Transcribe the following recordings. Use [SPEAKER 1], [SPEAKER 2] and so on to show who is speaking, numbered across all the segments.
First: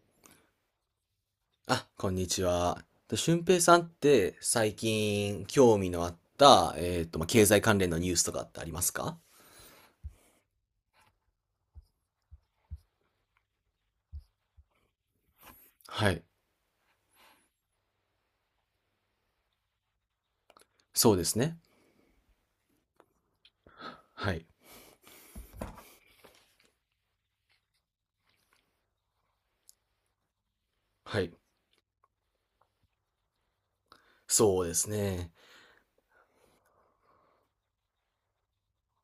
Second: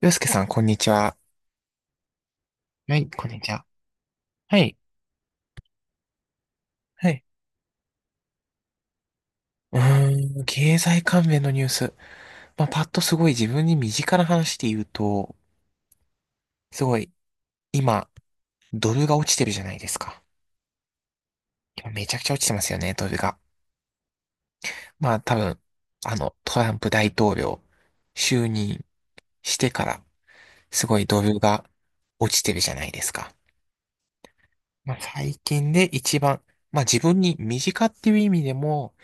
[SPEAKER 1] 洋介さん、こんにちは。
[SPEAKER 2] あ、こんにちは。
[SPEAKER 1] はい、こんに
[SPEAKER 2] 俊
[SPEAKER 1] ち
[SPEAKER 2] 平
[SPEAKER 1] は。
[SPEAKER 2] さんって
[SPEAKER 1] は
[SPEAKER 2] 最
[SPEAKER 1] い。
[SPEAKER 2] 近興味のあった、
[SPEAKER 1] はい。
[SPEAKER 2] 経済関連のニュースとかってありますか？
[SPEAKER 1] う経済関連のニュース。まあ、パッとすごい自分に身近な話で言うと、
[SPEAKER 2] はい。
[SPEAKER 1] すごい、今、ドルが落ちてるじゃないですか。
[SPEAKER 2] そうですね。
[SPEAKER 1] 今めちゃくちゃ落ちてますよね、ドルが。
[SPEAKER 2] はい。
[SPEAKER 1] まあ、多分、トランプ大統領、就任してから、すごい
[SPEAKER 2] は
[SPEAKER 1] ド
[SPEAKER 2] い。
[SPEAKER 1] ルが落ちてるじゃないですか。
[SPEAKER 2] そうです
[SPEAKER 1] まあ、
[SPEAKER 2] ね。
[SPEAKER 1] 最近で一番、まあ自分に身近っていう意味でも、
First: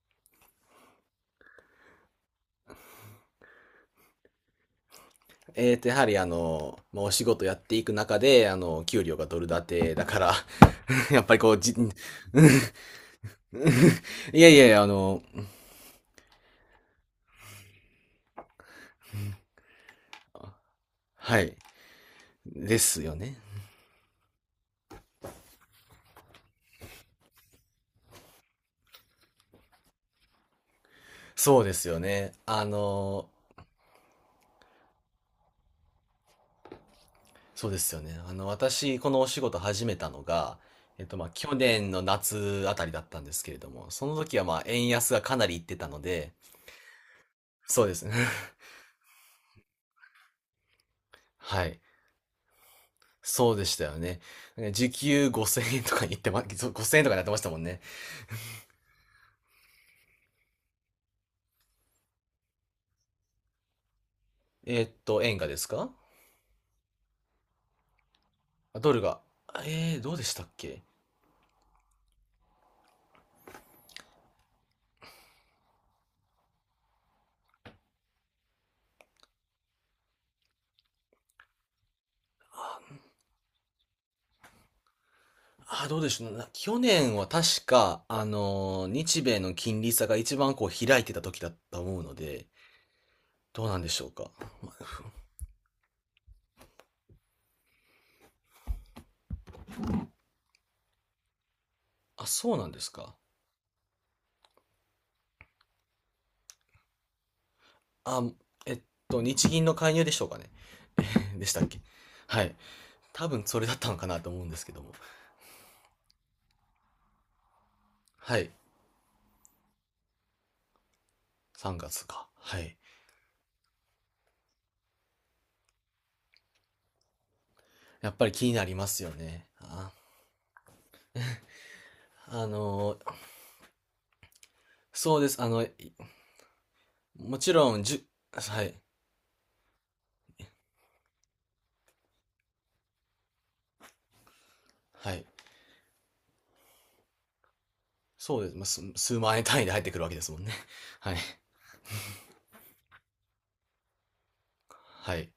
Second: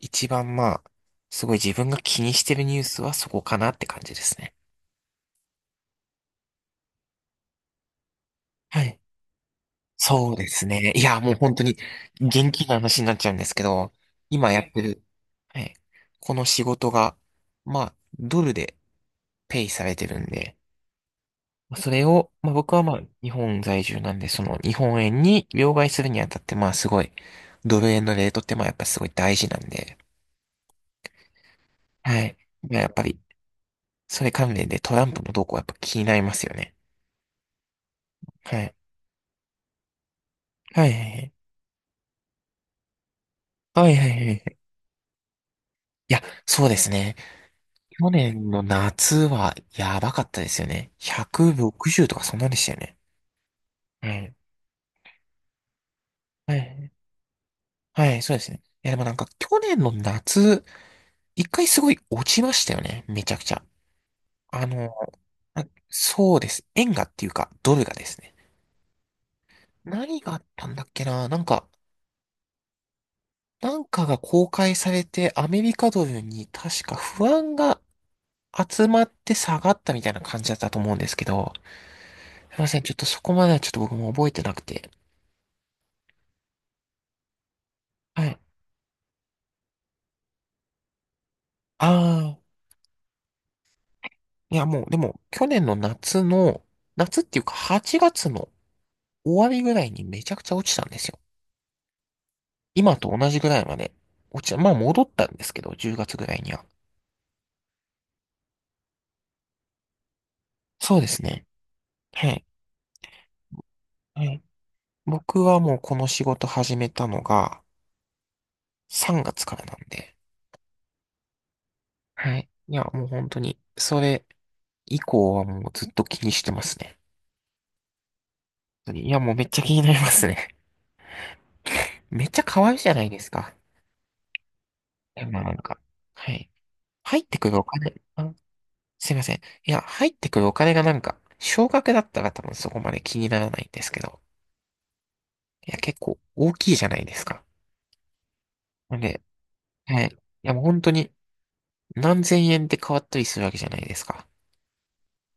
[SPEAKER 1] 一番まあ、すごい自分が気にしてるニュースはそこかなって感じですね。
[SPEAKER 2] やはりお仕事やっていく中で、
[SPEAKER 1] はい。
[SPEAKER 2] 給料がドル建てだか
[SPEAKER 1] そ
[SPEAKER 2] ら、
[SPEAKER 1] うですね。い や、
[SPEAKER 2] やっ
[SPEAKER 1] もう
[SPEAKER 2] ぱりこ
[SPEAKER 1] 本
[SPEAKER 2] う、
[SPEAKER 1] 当に
[SPEAKER 2] うん。
[SPEAKER 1] 元気な話になっちゃうんですけど、
[SPEAKER 2] いや
[SPEAKER 1] 今
[SPEAKER 2] い
[SPEAKER 1] や
[SPEAKER 2] やい
[SPEAKER 1] って
[SPEAKER 2] や、
[SPEAKER 1] る、はい。この仕事が、まあ、ドルでペイされてるんで、
[SPEAKER 2] はい。
[SPEAKER 1] それを、まあ僕
[SPEAKER 2] で
[SPEAKER 1] はまあ、
[SPEAKER 2] すよ
[SPEAKER 1] 日
[SPEAKER 2] ね。
[SPEAKER 1] 本在住なんで、その日本円に両替するにあたって、まあすごい、ドル円のレートってまあやっぱすごい大事なんで、
[SPEAKER 2] そうですよ
[SPEAKER 1] は
[SPEAKER 2] ね。
[SPEAKER 1] い。いややっぱり、それ関連でトランプの動向はやっぱ気になりますよね。
[SPEAKER 2] そうですよね。
[SPEAKER 1] はい。
[SPEAKER 2] 私、このお仕事始めたのが、
[SPEAKER 1] はい。
[SPEAKER 2] 去年の夏あたりだったんですけれども、
[SPEAKER 1] はい。は
[SPEAKER 2] そ
[SPEAKER 1] い。は
[SPEAKER 2] の
[SPEAKER 1] い。はいは
[SPEAKER 2] 時は
[SPEAKER 1] い
[SPEAKER 2] 円安がかなりいってたの
[SPEAKER 1] いや、
[SPEAKER 2] で、
[SPEAKER 1] そうですね。
[SPEAKER 2] そうです
[SPEAKER 1] 去
[SPEAKER 2] ね。
[SPEAKER 1] 年 の夏はやばかったですよね。
[SPEAKER 2] はい。
[SPEAKER 1] 160とかそんなんでしたよね。
[SPEAKER 2] そうでしたよ
[SPEAKER 1] は
[SPEAKER 2] ね。
[SPEAKER 1] い。
[SPEAKER 2] 時給5000円とかに言ってま、
[SPEAKER 1] は
[SPEAKER 2] そう
[SPEAKER 1] い。
[SPEAKER 2] 円とかになってましたもんね。
[SPEAKER 1] はい、そうですね。いや、でもなんか去年の夏、一回すごい落ちましたよね。めちゃくちゃ。あの、
[SPEAKER 2] 円がで
[SPEAKER 1] あ、
[SPEAKER 2] すか？
[SPEAKER 1] そうです。円がっていうか、ドルがですね。
[SPEAKER 2] あ、ドルが。どう
[SPEAKER 1] 何
[SPEAKER 2] で
[SPEAKER 1] が
[SPEAKER 2] し
[SPEAKER 1] あっ
[SPEAKER 2] たっ
[SPEAKER 1] たんだ
[SPEAKER 2] け？
[SPEAKER 1] っけな。なんか、なんかが公開されて、アメリカドルに確か不安が集まって下がったみたいな感じだったと思うんですけど、すいません、ちょっとそこまではちょっと僕も覚えてなくて。
[SPEAKER 2] あ、どうでしょう。去年は確か、
[SPEAKER 1] はい。
[SPEAKER 2] 日米の金利差が一番こう開いてた時だと
[SPEAKER 1] あ
[SPEAKER 2] 思うの
[SPEAKER 1] あ、
[SPEAKER 2] で、どうなんでしょうか。
[SPEAKER 1] いやもう、でも、去年の夏の、夏っていうか8月の終わりぐらいにめちゃくちゃ落ちたんですよ。
[SPEAKER 2] あ、そうなんです
[SPEAKER 1] 今と
[SPEAKER 2] か。
[SPEAKER 1] 同じぐらいまで落ちた。まあ戻ったんですけど、10月ぐらいには。
[SPEAKER 2] あ、えっ日銀の介入でしょうかね。
[SPEAKER 1] そうです
[SPEAKER 2] で
[SPEAKER 1] ね。
[SPEAKER 2] したっけ。
[SPEAKER 1] は
[SPEAKER 2] は
[SPEAKER 1] い。
[SPEAKER 2] い。多分それだったのかな
[SPEAKER 1] は
[SPEAKER 2] と
[SPEAKER 1] い。
[SPEAKER 2] 思うんですけども。
[SPEAKER 1] 僕はもうこの仕事始めたのが
[SPEAKER 2] はい。
[SPEAKER 1] 3月からなんで。
[SPEAKER 2] 3月か。
[SPEAKER 1] はい。
[SPEAKER 2] は
[SPEAKER 1] い
[SPEAKER 2] い。
[SPEAKER 1] や、もう本当に、それ以降はもうずっと気にしてますね。
[SPEAKER 2] やっぱり気になりま
[SPEAKER 1] 本当
[SPEAKER 2] す
[SPEAKER 1] にい
[SPEAKER 2] よ
[SPEAKER 1] や、もうめ
[SPEAKER 2] ね。
[SPEAKER 1] っちゃ気に
[SPEAKER 2] あ、
[SPEAKER 1] なりますね。めっちゃ
[SPEAKER 2] あ
[SPEAKER 1] 可愛いじゃ
[SPEAKER 2] のー、
[SPEAKER 1] ないですか。
[SPEAKER 2] そう
[SPEAKER 1] え、
[SPEAKER 2] で
[SPEAKER 1] ま
[SPEAKER 2] す。
[SPEAKER 1] あなんか、はい。入って
[SPEAKER 2] も
[SPEAKER 1] く
[SPEAKER 2] ち
[SPEAKER 1] るお
[SPEAKER 2] ろん、
[SPEAKER 1] 金、あ、
[SPEAKER 2] はい。
[SPEAKER 1] すいません。いや、入ってくるお金がなんか、少額だったら多分そこまで気にならないんですけど、
[SPEAKER 2] はい。
[SPEAKER 1] いや、結構大きいじゃないですか。
[SPEAKER 2] そうです。数
[SPEAKER 1] なん
[SPEAKER 2] 数
[SPEAKER 1] で、
[SPEAKER 2] 万円単位で入ってく
[SPEAKER 1] は
[SPEAKER 2] る
[SPEAKER 1] い。
[SPEAKER 2] わ
[SPEAKER 1] い
[SPEAKER 2] けですもん
[SPEAKER 1] や、
[SPEAKER 2] ね。
[SPEAKER 1] もう本当 に
[SPEAKER 2] はい。
[SPEAKER 1] 何千円で変わったりするわけじゃないですか。
[SPEAKER 2] はい。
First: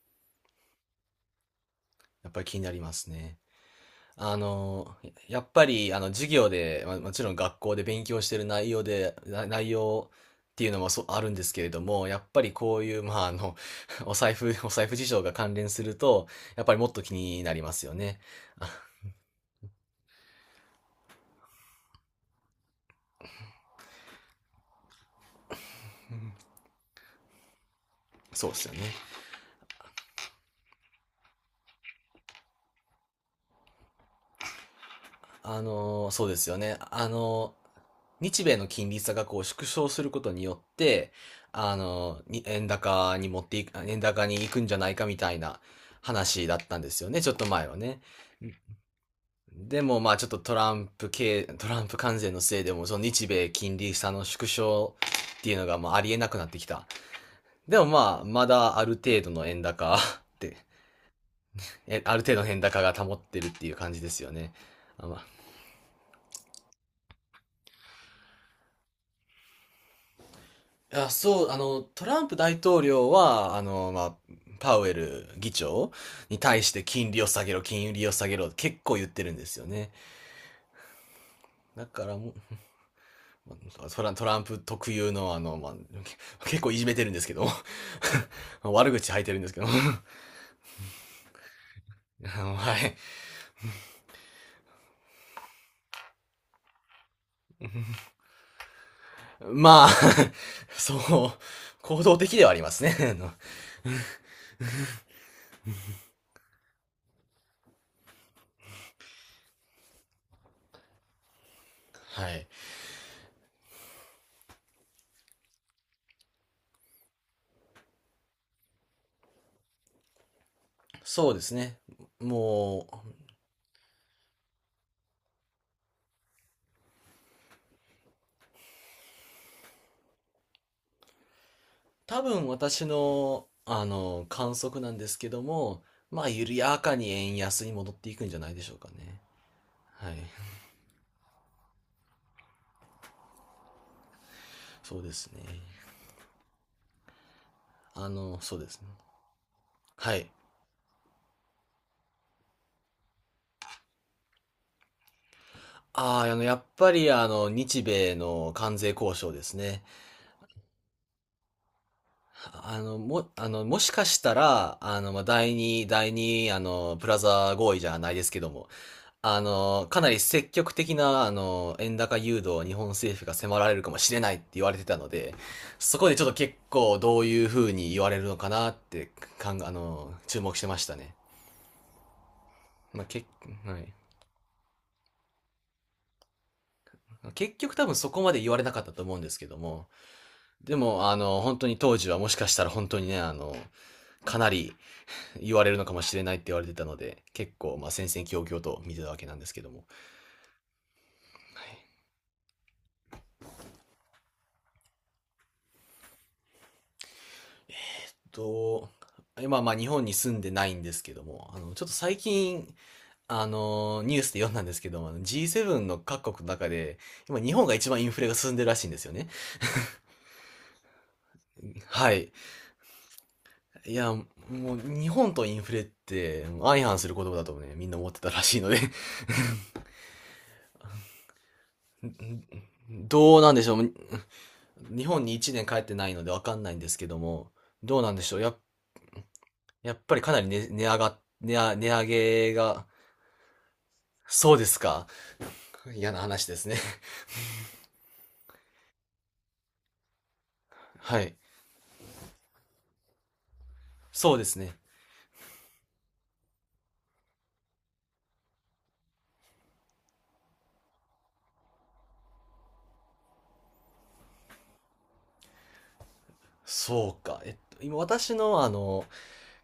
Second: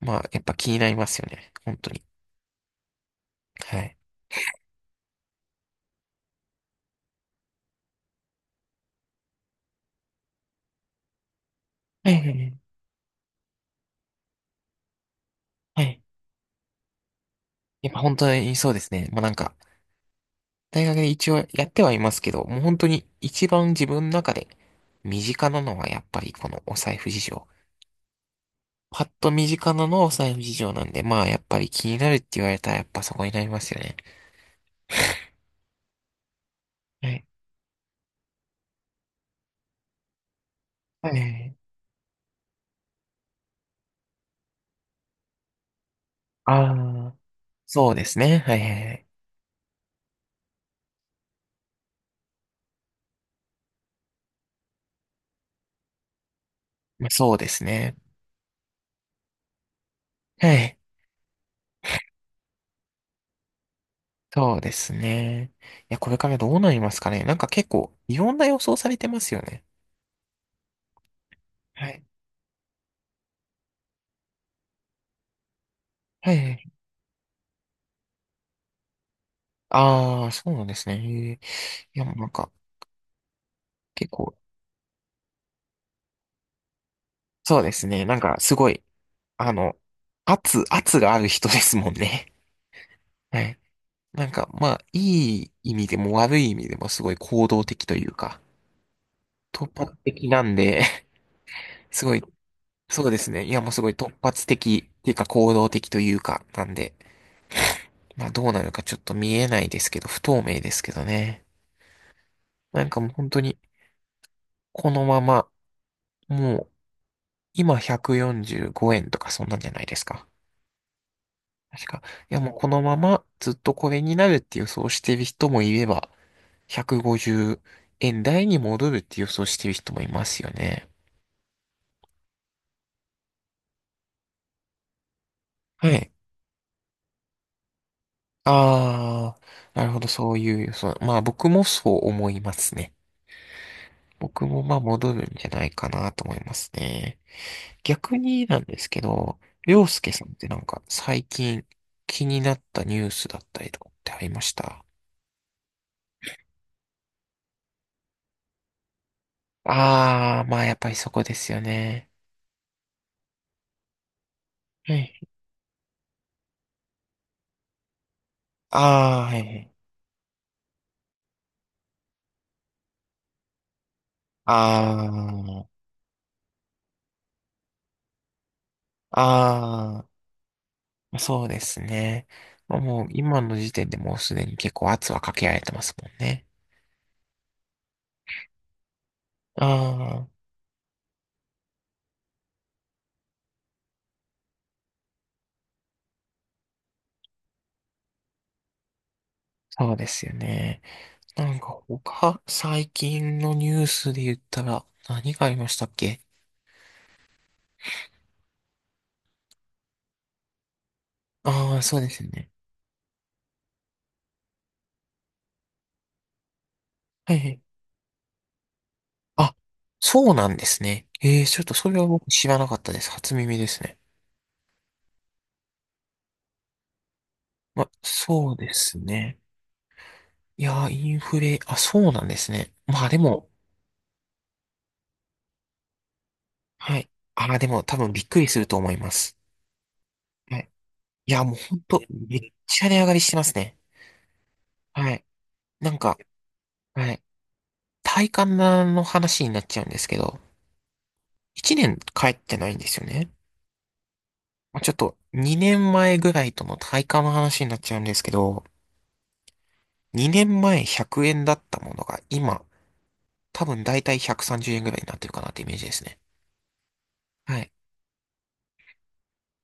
[SPEAKER 1] まあ、やっぱ気になりますよね。本当に。
[SPEAKER 2] やっぱり気になりますね。
[SPEAKER 1] はい。
[SPEAKER 2] あの、やっぱり、授業で、まあもちろん学校で勉強してる内容で、内容っていうのもそうあるんですけれども、
[SPEAKER 1] は
[SPEAKER 2] や
[SPEAKER 1] い
[SPEAKER 2] っ
[SPEAKER 1] はい
[SPEAKER 2] ぱ
[SPEAKER 1] は
[SPEAKER 2] り
[SPEAKER 1] い。
[SPEAKER 2] こういう、お財布事情が関連す
[SPEAKER 1] は
[SPEAKER 2] る
[SPEAKER 1] い
[SPEAKER 2] と、やっぱりもっと気になります
[SPEAKER 1] やっ
[SPEAKER 2] よ
[SPEAKER 1] ぱ本
[SPEAKER 2] ね。
[SPEAKER 1] 当に
[SPEAKER 2] あ、
[SPEAKER 1] そうですね。まあなんか、大学で一応やってはいますけど、もう本当に一番自分の中で身近なのはやっぱりこのお財布事情。
[SPEAKER 2] そうですよね。
[SPEAKER 1] パッと身近なのはお財布事情なんで、まあやっぱり気になるって言われたらやっぱそこになりますよね。
[SPEAKER 2] そうですよね。
[SPEAKER 1] はい。
[SPEAKER 2] 日米の金利差がこう縮小することによっ
[SPEAKER 1] は
[SPEAKER 2] て、
[SPEAKER 1] いはいはい。
[SPEAKER 2] 円高に持っていく、円高に行くんじゃないかみたいな話だっ
[SPEAKER 1] あ
[SPEAKER 2] たんですよ
[SPEAKER 1] あ、
[SPEAKER 2] ね、ちょっと前は
[SPEAKER 1] そう
[SPEAKER 2] ね。
[SPEAKER 1] ですね。はいはいはい。
[SPEAKER 2] でもちょっとトランプ関税のせいでもその日米金利差の縮小っていうのがありえなくなってきた。
[SPEAKER 1] まあ、そうです
[SPEAKER 2] でも
[SPEAKER 1] ね。
[SPEAKER 2] まだある程度の円高っ
[SPEAKER 1] は
[SPEAKER 2] て、
[SPEAKER 1] い。
[SPEAKER 2] ある程度の円高が保ってるっていう感じですよね。
[SPEAKER 1] そうです
[SPEAKER 2] あ
[SPEAKER 1] ね。いや、これからどうなりますかね。なんか結構いろんな予想されてますよね。
[SPEAKER 2] いやそう、
[SPEAKER 1] はい。
[SPEAKER 2] トランプ大統領は、パウエル議長
[SPEAKER 1] はい
[SPEAKER 2] に
[SPEAKER 1] は
[SPEAKER 2] 対
[SPEAKER 1] い。
[SPEAKER 2] して金利を下げろ、金利を下げろ、結構言ってるんですよね。
[SPEAKER 1] ああ、そうなんですね。へえ、
[SPEAKER 2] だ
[SPEAKER 1] いや、
[SPEAKER 2] か
[SPEAKER 1] もう
[SPEAKER 2] ら
[SPEAKER 1] なん
[SPEAKER 2] も
[SPEAKER 1] か
[SPEAKER 2] う、まト
[SPEAKER 1] 結
[SPEAKER 2] ラト
[SPEAKER 1] 構、
[SPEAKER 2] ランプ特有の結構いじめてるんですけど、
[SPEAKER 1] そうですね。なんかす ごい。
[SPEAKER 2] 悪口吐いてるんで
[SPEAKER 1] あ
[SPEAKER 2] すけど、
[SPEAKER 1] の、圧がある人ですもんね。
[SPEAKER 2] はい。
[SPEAKER 1] はい。なんか、まあ、いい意味でも悪い意味でもすごい行動的というか、突
[SPEAKER 2] まあ、
[SPEAKER 1] 発的なん で、
[SPEAKER 2] そ う、行
[SPEAKER 1] すご
[SPEAKER 2] 動
[SPEAKER 1] い、
[SPEAKER 2] 的ではあります
[SPEAKER 1] そう
[SPEAKER 2] ね。
[SPEAKER 1] ですね。い や、もうすごい突発的っていうか行動的というか、なんで、まあどうなるかちょっと見えないですけど、不透明ですけどね。
[SPEAKER 2] はい。
[SPEAKER 1] なんかもう本当に、このまま、もう、今145円とかそんなんじゃないですか。
[SPEAKER 2] そうですね。
[SPEAKER 1] 確か。いや、もうこの
[SPEAKER 2] も
[SPEAKER 1] ま
[SPEAKER 2] う、
[SPEAKER 1] まずっとこれになるって予想してる人もいれば、150円台に戻るって予想してる人もいますよね。
[SPEAKER 2] 多分私の、観測なんですけども、
[SPEAKER 1] はい。
[SPEAKER 2] 緩やかに円安に戻っていくんじゃないでしょうかね。
[SPEAKER 1] ああ、なるほど、
[SPEAKER 2] はい。
[SPEAKER 1] そういう予想。まあ僕もそう思いますね。僕もまあ
[SPEAKER 2] そう
[SPEAKER 1] 戻
[SPEAKER 2] で
[SPEAKER 1] る
[SPEAKER 2] す
[SPEAKER 1] ん
[SPEAKER 2] ね。
[SPEAKER 1] じゃないかなと思いますね。逆に
[SPEAKER 2] そ
[SPEAKER 1] な
[SPEAKER 2] う
[SPEAKER 1] ん
[SPEAKER 2] で
[SPEAKER 1] で
[SPEAKER 2] す
[SPEAKER 1] す
[SPEAKER 2] ね。
[SPEAKER 1] けど、りょうすけ
[SPEAKER 2] は
[SPEAKER 1] さん
[SPEAKER 2] い。
[SPEAKER 1] ってなんか最近気になったニュースだったりとかってありました？
[SPEAKER 2] ああ、やっぱり、日米の関税交渉ですね。
[SPEAKER 1] ああー、まあやっぱりそこですよね。
[SPEAKER 2] あの、も、あの、もしかしたら、
[SPEAKER 1] はい。
[SPEAKER 2] 第二、プラザ合意じゃないですけども、
[SPEAKER 1] ああ、はいはい。
[SPEAKER 2] かなり積極的な、円高誘導を日本政府が迫られるかもしれないって
[SPEAKER 1] あ
[SPEAKER 2] 言われてたので、そこでちょっと結構どういう風に言われるのかなって、
[SPEAKER 1] あ、
[SPEAKER 2] かん、あ
[SPEAKER 1] あ
[SPEAKER 2] の、
[SPEAKER 1] あ。
[SPEAKER 2] 注目してましたね。
[SPEAKER 1] そうですね。まあ
[SPEAKER 2] ま
[SPEAKER 1] も
[SPEAKER 2] あ、
[SPEAKER 1] う
[SPEAKER 2] け、
[SPEAKER 1] 今の時
[SPEAKER 2] は
[SPEAKER 1] 点
[SPEAKER 2] い。
[SPEAKER 1] でもうすでに結構圧はかけられてますもんね。
[SPEAKER 2] 結局多分そこまで言われなかったと思うんですけども、
[SPEAKER 1] ああ、
[SPEAKER 2] でも、本当に当時はもしかしたら本当にね、かなり言われるのかもしれないって言われてたので、結構、戦々恐々と見てたわけなんですけども。
[SPEAKER 1] そうですよね。なん
[SPEAKER 2] は
[SPEAKER 1] か
[SPEAKER 2] い。
[SPEAKER 1] 他、最近のニュースで言ったら何がありましたっけ？
[SPEAKER 2] と、今、日本に住んでないんですけども、
[SPEAKER 1] ああー、
[SPEAKER 2] ちょっと
[SPEAKER 1] そうで
[SPEAKER 2] 最
[SPEAKER 1] すよね。
[SPEAKER 2] 近、ニュースで読んだんですけども、G7 の各国の中で、
[SPEAKER 1] はい
[SPEAKER 2] 今、
[SPEAKER 1] は
[SPEAKER 2] 日
[SPEAKER 1] い。
[SPEAKER 2] 本が一番インフレが進んでるらしいんですよね。
[SPEAKER 1] あ、そうなんですね。ええ、ちょっとそれは
[SPEAKER 2] は
[SPEAKER 1] 僕
[SPEAKER 2] い。
[SPEAKER 1] 知らなかったです。初耳です
[SPEAKER 2] い
[SPEAKER 1] ね。
[SPEAKER 2] や、もう、日本とインフレって、相反する言葉だとね、
[SPEAKER 1] ま
[SPEAKER 2] み
[SPEAKER 1] あ、
[SPEAKER 2] んな思ってたら
[SPEAKER 1] そう
[SPEAKER 2] しいの
[SPEAKER 1] で
[SPEAKER 2] で、
[SPEAKER 1] すね。いやー、インフレ、あ、そう なんですね。まあで
[SPEAKER 2] どう
[SPEAKER 1] も、
[SPEAKER 2] なんでしょう。日本に1年帰ってないのでわかんないんで
[SPEAKER 1] は
[SPEAKER 2] すけ
[SPEAKER 1] い。
[SPEAKER 2] ど
[SPEAKER 1] あ
[SPEAKER 2] も、
[SPEAKER 1] あ、でも多
[SPEAKER 2] どう
[SPEAKER 1] 分
[SPEAKER 2] なん
[SPEAKER 1] び
[SPEAKER 2] で
[SPEAKER 1] っ
[SPEAKER 2] し
[SPEAKER 1] く
[SPEAKER 2] ょう。
[SPEAKER 1] りすると思います。
[SPEAKER 2] やっぱりかなり
[SPEAKER 1] はいいや、もうほん
[SPEAKER 2] 値
[SPEAKER 1] と、
[SPEAKER 2] 上
[SPEAKER 1] めっ
[SPEAKER 2] げ
[SPEAKER 1] ち
[SPEAKER 2] が、
[SPEAKER 1] ゃ値上がりしてますね。
[SPEAKER 2] そうですか。
[SPEAKER 1] はい。なん
[SPEAKER 2] 嫌
[SPEAKER 1] か、
[SPEAKER 2] な話ですね。
[SPEAKER 1] はい。体感の話になっちゃうんですけど、
[SPEAKER 2] はい。
[SPEAKER 1] 1年帰ってないんですよね。
[SPEAKER 2] そうですね。
[SPEAKER 1] まあ、ちょっと2年前ぐらいとの体感の話になっちゃうんですけど、2年前100円だったものが今、多分だいたい130円ぐらいになってるかなってイメージですね。
[SPEAKER 2] そうか。
[SPEAKER 1] はい。
[SPEAKER 2] 今私の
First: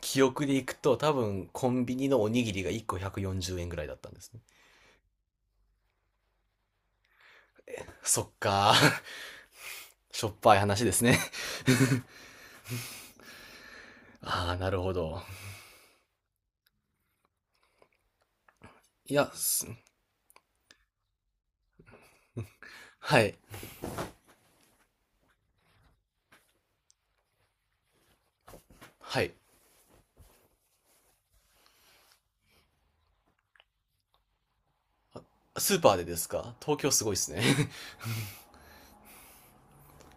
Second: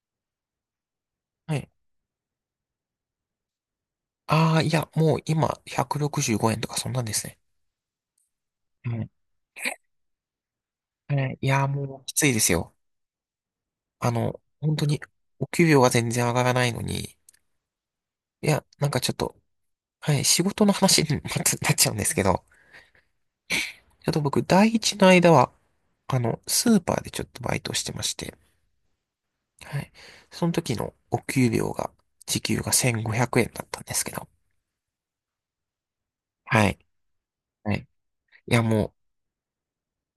[SPEAKER 2] 記憶でいくと多分
[SPEAKER 1] は
[SPEAKER 2] コ
[SPEAKER 1] い。
[SPEAKER 2] ンビニのおにぎりが1個140円ぐらいだったんですね。
[SPEAKER 1] ああ、いや、もう今165円とかそんなんですね。
[SPEAKER 2] そっか。
[SPEAKER 1] は い。
[SPEAKER 2] しょっぱい話です
[SPEAKER 1] は
[SPEAKER 2] ね。
[SPEAKER 1] いい や、もうきついですよ。
[SPEAKER 2] ああ、な
[SPEAKER 1] 本
[SPEAKER 2] る
[SPEAKER 1] 当
[SPEAKER 2] ほ
[SPEAKER 1] に
[SPEAKER 2] ど。
[SPEAKER 1] お給料が全然上がらないのに、いや、なんかちょ
[SPEAKER 2] い
[SPEAKER 1] っ
[SPEAKER 2] や、
[SPEAKER 1] と、はい、仕事の話に またなっちゃうんですけど、
[SPEAKER 2] はい。
[SPEAKER 1] ちょっと僕、第一の間は、スーパーでちょっとバイトをしてまして、
[SPEAKER 2] はい。
[SPEAKER 1] はい。その時のお給料が、時給が1500円だったんですけど、
[SPEAKER 2] スーパーでですか？
[SPEAKER 1] はい。
[SPEAKER 2] 東京すごいですね。
[SPEAKER 1] はい。いや、もう、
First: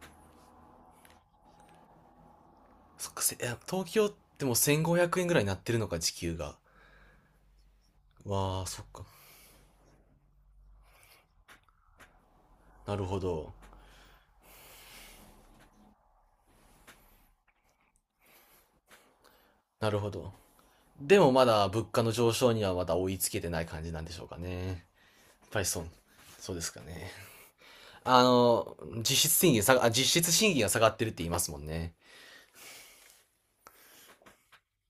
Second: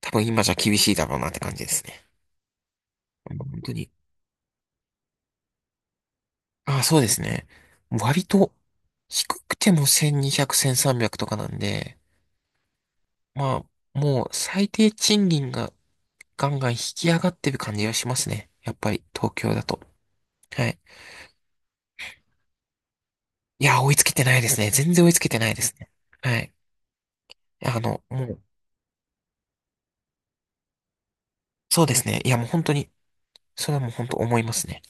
[SPEAKER 1] 多分今じゃ厳しいだろうなって感じですね。
[SPEAKER 2] そっか、い
[SPEAKER 1] もう
[SPEAKER 2] や
[SPEAKER 1] 本当に。
[SPEAKER 2] 東京ってもう1500円ぐらいになってるのか、時給が。
[SPEAKER 1] ああ、そうですね。割と、
[SPEAKER 2] わあ、そっか。
[SPEAKER 1] 低くても1200、1300とかなんで、
[SPEAKER 2] なるほど。
[SPEAKER 1] まあ、もう最低賃金がガンガン引き上がってる感じがしますね。やっぱり東京だと。
[SPEAKER 2] なるほど。
[SPEAKER 1] はい。
[SPEAKER 2] でもまだ物価の上昇にはまだ追いつけてな
[SPEAKER 1] い
[SPEAKER 2] い
[SPEAKER 1] や、
[SPEAKER 2] 感じ
[SPEAKER 1] 追い
[SPEAKER 2] な
[SPEAKER 1] つ
[SPEAKER 2] んで
[SPEAKER 1] け
[SPEAKER 2] し
[SPEAKER 1] て
[SPEAKER 2] ょう
[SPEAKER 1] な
[SPEAKER 2] か
[SPEAKER 1] いです
[SPEAKER 2] ね。
[SPEAKER 1] ね。
[SPEAKER 2] やっ
[SPEAKER 1] 全然追いつけてない
[SPEAKER 2] ぱ
[SPEAKER 1] で
[SPEAKER 2] り
[SPEAKER 1] す
[SPEAKER 2] そう、
[SPEAKER 1] ね。はい。
[SPEAKER 2] そうですかね。
[SPEAKER 1] もう、
[SPEAKER 2] 実質賃金が下がってるって言いますもん
[SPEAKER 1] そう
[SPEAKER 2] ね。
[SPEAKER 1] ですね。いや、もう本当に、それはもう本当思いますね。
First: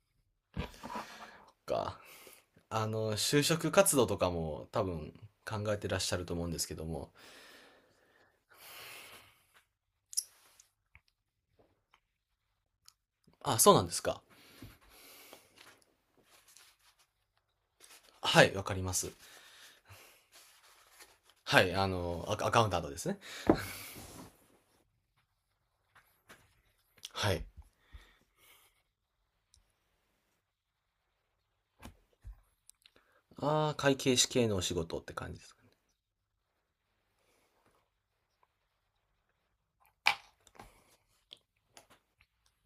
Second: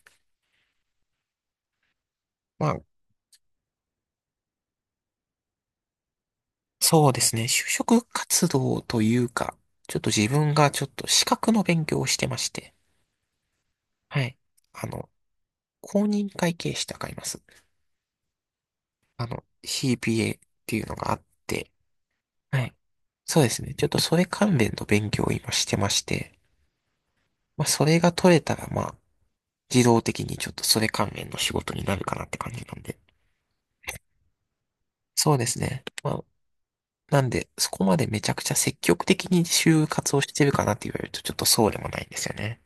[SPEAKER 2] か。
[SPEAKER 1] まあ、
[SPEAKER 2] 就職活動とかも多分考えてらっしゃると思うんですけど
[SPEAKER 1] そ
[SPEAKER 2] も。
[SPEAKER 1] うですね。就職活動というか、ちょっと自分がちょっと資格の勉強をしてまして、
[SPEAKER 2] あ、そうなんです
[SPEAKER 1] は
[SPEAKER 2] か。
[SPEAKER 1] い。あの、公認会計士ってわかります？
[SPEAKER 2] はい、わかります。
[SPEAKER 1] CPA っていうのがあっ
[SPEAKER 2] は
[SPEAKER 1] て、
[SPEAKER 2] い、アカア
[SPEAKER 1] は
[SPEAKER 2] カウン
[SPEAKER 1] い。
[SPEAKER 2] タントですね。
[SPEAKER 1] そうですね。ちょっとそれ関連の勉強を今してまして、
[SPEAKER 2] はい。
[SPEAKER 1] まあ、それが取れたら、まあ、自動的にちょっとそれ関連の仕事になるかなって感じなんで。
[SPEAKER 2] ああ、会計士系のお仕事って感
[SPEAKER 1] そう
[SPEAKER 2] じで
[SPEAKER 1] で
[SPEAKER 2] す。
[SPEAKER 1] すね。まあ、なんで、そこまでめちゃくちゃ積極的に就活をしてるかなって言われると、ちょっとそうでもないんですよね。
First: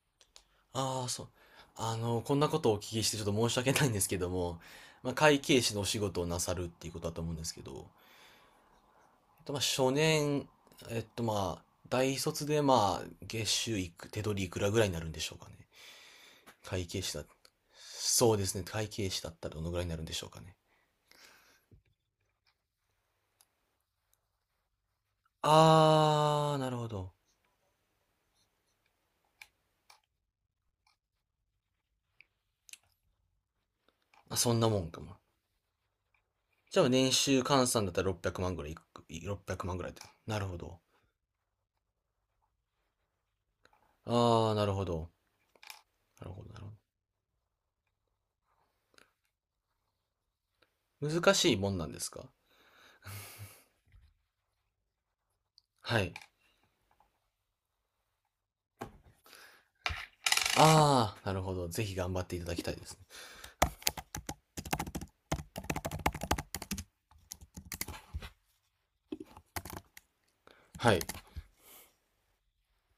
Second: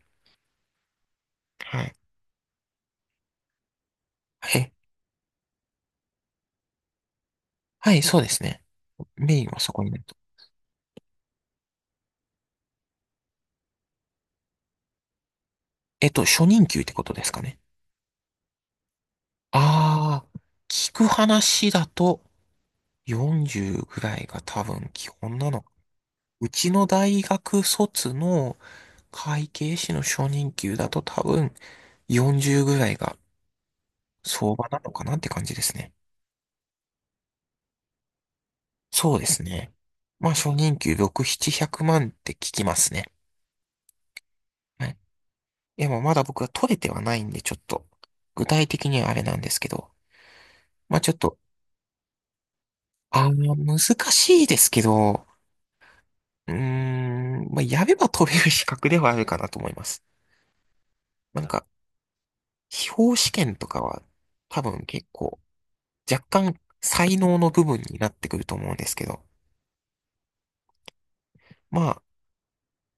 [SPEAKER 2] ああ、そう。
[SPEAKER 1] はい。
[SPEAKER 2] こんなことをお聞きしてちょっと申し訳ないんですけども、
[SPEAKER 1] え、
[SPEAKER 2] 会計士のお仕事をなさるっていうことだと思うんですけど、
[SPEAKER 1] はい、そうですね。
[SPEAKER 2] えっ
[SPEAKER 1] メイン
[SPEAKER 2] と、ま
[SPEAKER 1] は
[SPEAKER 2] あ、
[SPEAKER 1] そこに
[SPEAKER 2] 初
[SPEAKER 1] なると。
[SPEAKER 2] 年、えっと、まあ、大卒で、月収いく、手取りいくらぐらいになるんでしょうかね。
[SPEAKER 1] えっと、初任給っ
[SPEAKER 2] 会
[SPEAKER 1] てこ
[SPEAKER 2] 計
[SPEAKER 1] と
[SPEAKER 2] 士
[SPEAKER 1] で
[SPEAKER 2] だ、
[SPEAKER 1] すかね。
[SPEAKER 2] そうですね。会計士だったらどのぐらいになるんで
[SPEAKER 1] あ
[SPEAKER 2] しょう
[SPEAKER 1] ー、
[SPEAKER 2] かね。
[SPEAKER 1] 聞く話だと40ぐらいが多分基本なのか。う
[SPEAKER 2] あー、な
[SPEAKER 1] ち
[SPEAKER 2] る
[SPEAKER 1] の
[SPEAKER 2] ほど。
[SPEAKER 1] 大学卒の会計士の初任給だと多分40ぐらいが
[SPEAKER 2] まあ、そ
[SPEAKER 1] 相
[SPEAKER 2] ん
[SPEAKER 1] 場
[SPEAKER 2] なも
[SPEAKER 1] なの
[SPEAKER 2] んか
[SPEAKER 1] かな
[SPEAKER 2] も。
[SPEAKER 1] って感じですね。
[SPEAKER 2] じゃあ、年収換算だったら600万ぐらいい
[SPEAKER 1] そうです
[SPEAKER 2] く、
[SPEAKER 1] ね。
[SPEAKER 2] 万ぐらいって
[SPEAKER 1] まあ、
[SPEAKER 2] なる
[SPEAKER 1] 初
[SPEAKER 2] ほ
[SPEAKER 1] 任
[SPEAKER 2] ど。
[SPEAKER 1] 給6、700万って聞きますね。
[SPEAKER 2] あー、なるほ
[SPEAKER 1] はい。
[SPEAKER 2] ど。
[SPEAKER 1] でもまだ
[SPEAKER 2] なる
[SPEAKER 1] 僕
[SPEAKER 2] ほ
[SPEAKER 1] は
[SPEAKER 2] ど、なる
[SPEAKER 1] 取
[SPEAKER 2] ほ
[SPEAKER 1] れてはないんで、ちょっと、具体的にはあれなんですけど、まあ
[SPEAKER 2] ど。
[SPEAKER 1] ちょっ
[SPEAKER 2] 難
[SPEAKER 1] と、
[SPEAKER 2] しいもんなんですか？
[SPEAKER 1] 難しいですけど、
[SPEAKER 2] はい。
[SPEAKER 1] うーん、まあ、やれば取れる資格ではあるかなと思います。
[SPEAKER 2] ああ、な
[SPEAKER 1] まあ
[SPEAKER 2] る
[SPEAKER 1] なん
[SPEAKER 2] ほ
[SPEAKER 1] か、
[SPEAKER 2] ど。ぜひ頑張っていただきたいで
[SPEAKER 1] 司
[SPEAKER 2] すね。
[SPEAKER 1] 法試験とかは、多分結構、若干、才能の部分になってくると思うんですけど、
[SPEAKER 2] はい。
[SPEAKER 1] まあ、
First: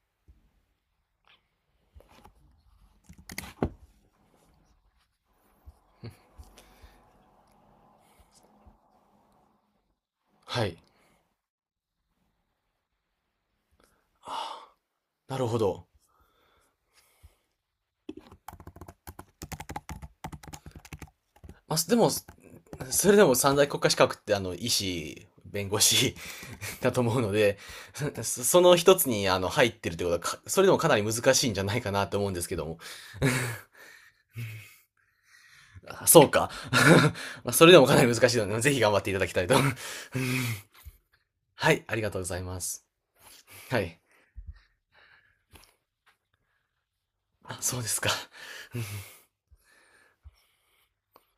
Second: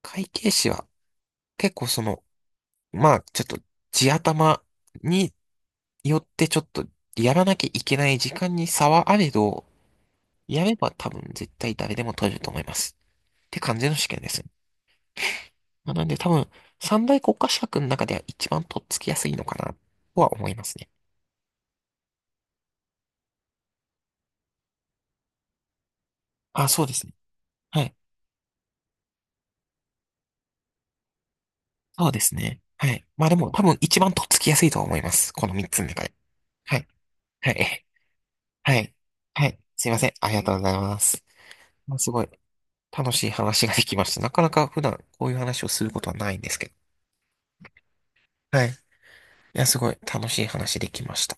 [SPEAKER 1] 会計士は、結構その、まあ、ちょっと、地頭によってちょっと、やらなきゃいけない時間に差はあれど、や
[SPEAKER 2] は
[SPEAKER 1] れ
[SPEAKER 2] い。
[SPEAKER 1] ば多分絶対誰でも取れると思います。って感じの試験です。
[SPEAKER 2] なるほど。
[SPEAKER 1] まあなんで多分、三大国家資格の中では一番とっつきやすいのかな、とは思いますね。
[SPEAKER 2] まあ、すでも、すそれでも三大国家資格って、医師、弁護士
[SPEAKER 1] あ、そう
[SPEAKER 2] だ
[SPEAKER 1] で
[SPEAKER 2] と
[SPEAKER 1] すね。
[SPEAKER 2] 思うので、
[SPEAKER 1] はい。
[SPEAKER 2] その一つに、入ってるってことは、それでもかなり難しいんじゃないかな
[SPEAKER 1] そう
[SPEAKER 2] と
[SPEAKER 1] で
[SPEAKER 2] 思うん
[SPEAKER 1] す
[SPEAKER 2] ですけ
[SPEAKER 1] ね。
[SPEAKER 2] ども。
[SPEAKER 1] はい。まあでも、多分一番とっつきやすいとは思います。この三つの中
[SPEAKER 2] あ
[SPEAKER 1] で。
[SPEAKER 2] そうか。
[SPEAKER 1] はい。は
[SPEAKER 2] まあそれで
[SPEAKER 1] い。
[SPEAKER 2] もかなり難しいので、ぜ
[SPEAKER 1] は
[SPEAKER 2] ひ頑
[SPEAKER 1] い。
[SPEAKER 2] 張っていただきた
[SPEAKER 1] は
[SPEAKER 2] いと。
[SPEAKER 1] い。すい ません。ありがとうございます。
[SPEAKER 2] はい、
[SPEAKER 1] ま
[SPEAKER 2] あ
[SPEAKER 1] あ、
[SPEAKER 2] り
[SPEAKER 1] す
[SPEAKER 2] がと
[SPEAKER 1] ご
[SPEAKER 2] うご
[SPEAKER 1] い。
[SPEAKER 2] ざいます。
[SPEAKER 1] 楽しい話が
[SPEAKER 2] は
[SPEAKER 1] でき
[SPEAKER 2] い。
[SPEAKER 1] ました。なかなか普段こういう話をすることはないんですけ
[SPEAKER 2] あ、そうですか。
[SPEAKER 1] ど。はい。いや、すごい楽しい話できました。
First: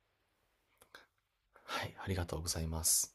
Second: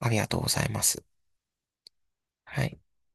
[SPEAKER 1] ありがとうございます。
[SPEAKER 2] はい、ありがとうござ
[SPEAKER 1] は
[SPEAKER 2] い
[SPEAKER 1] い。
[SPEAKER 2] ます。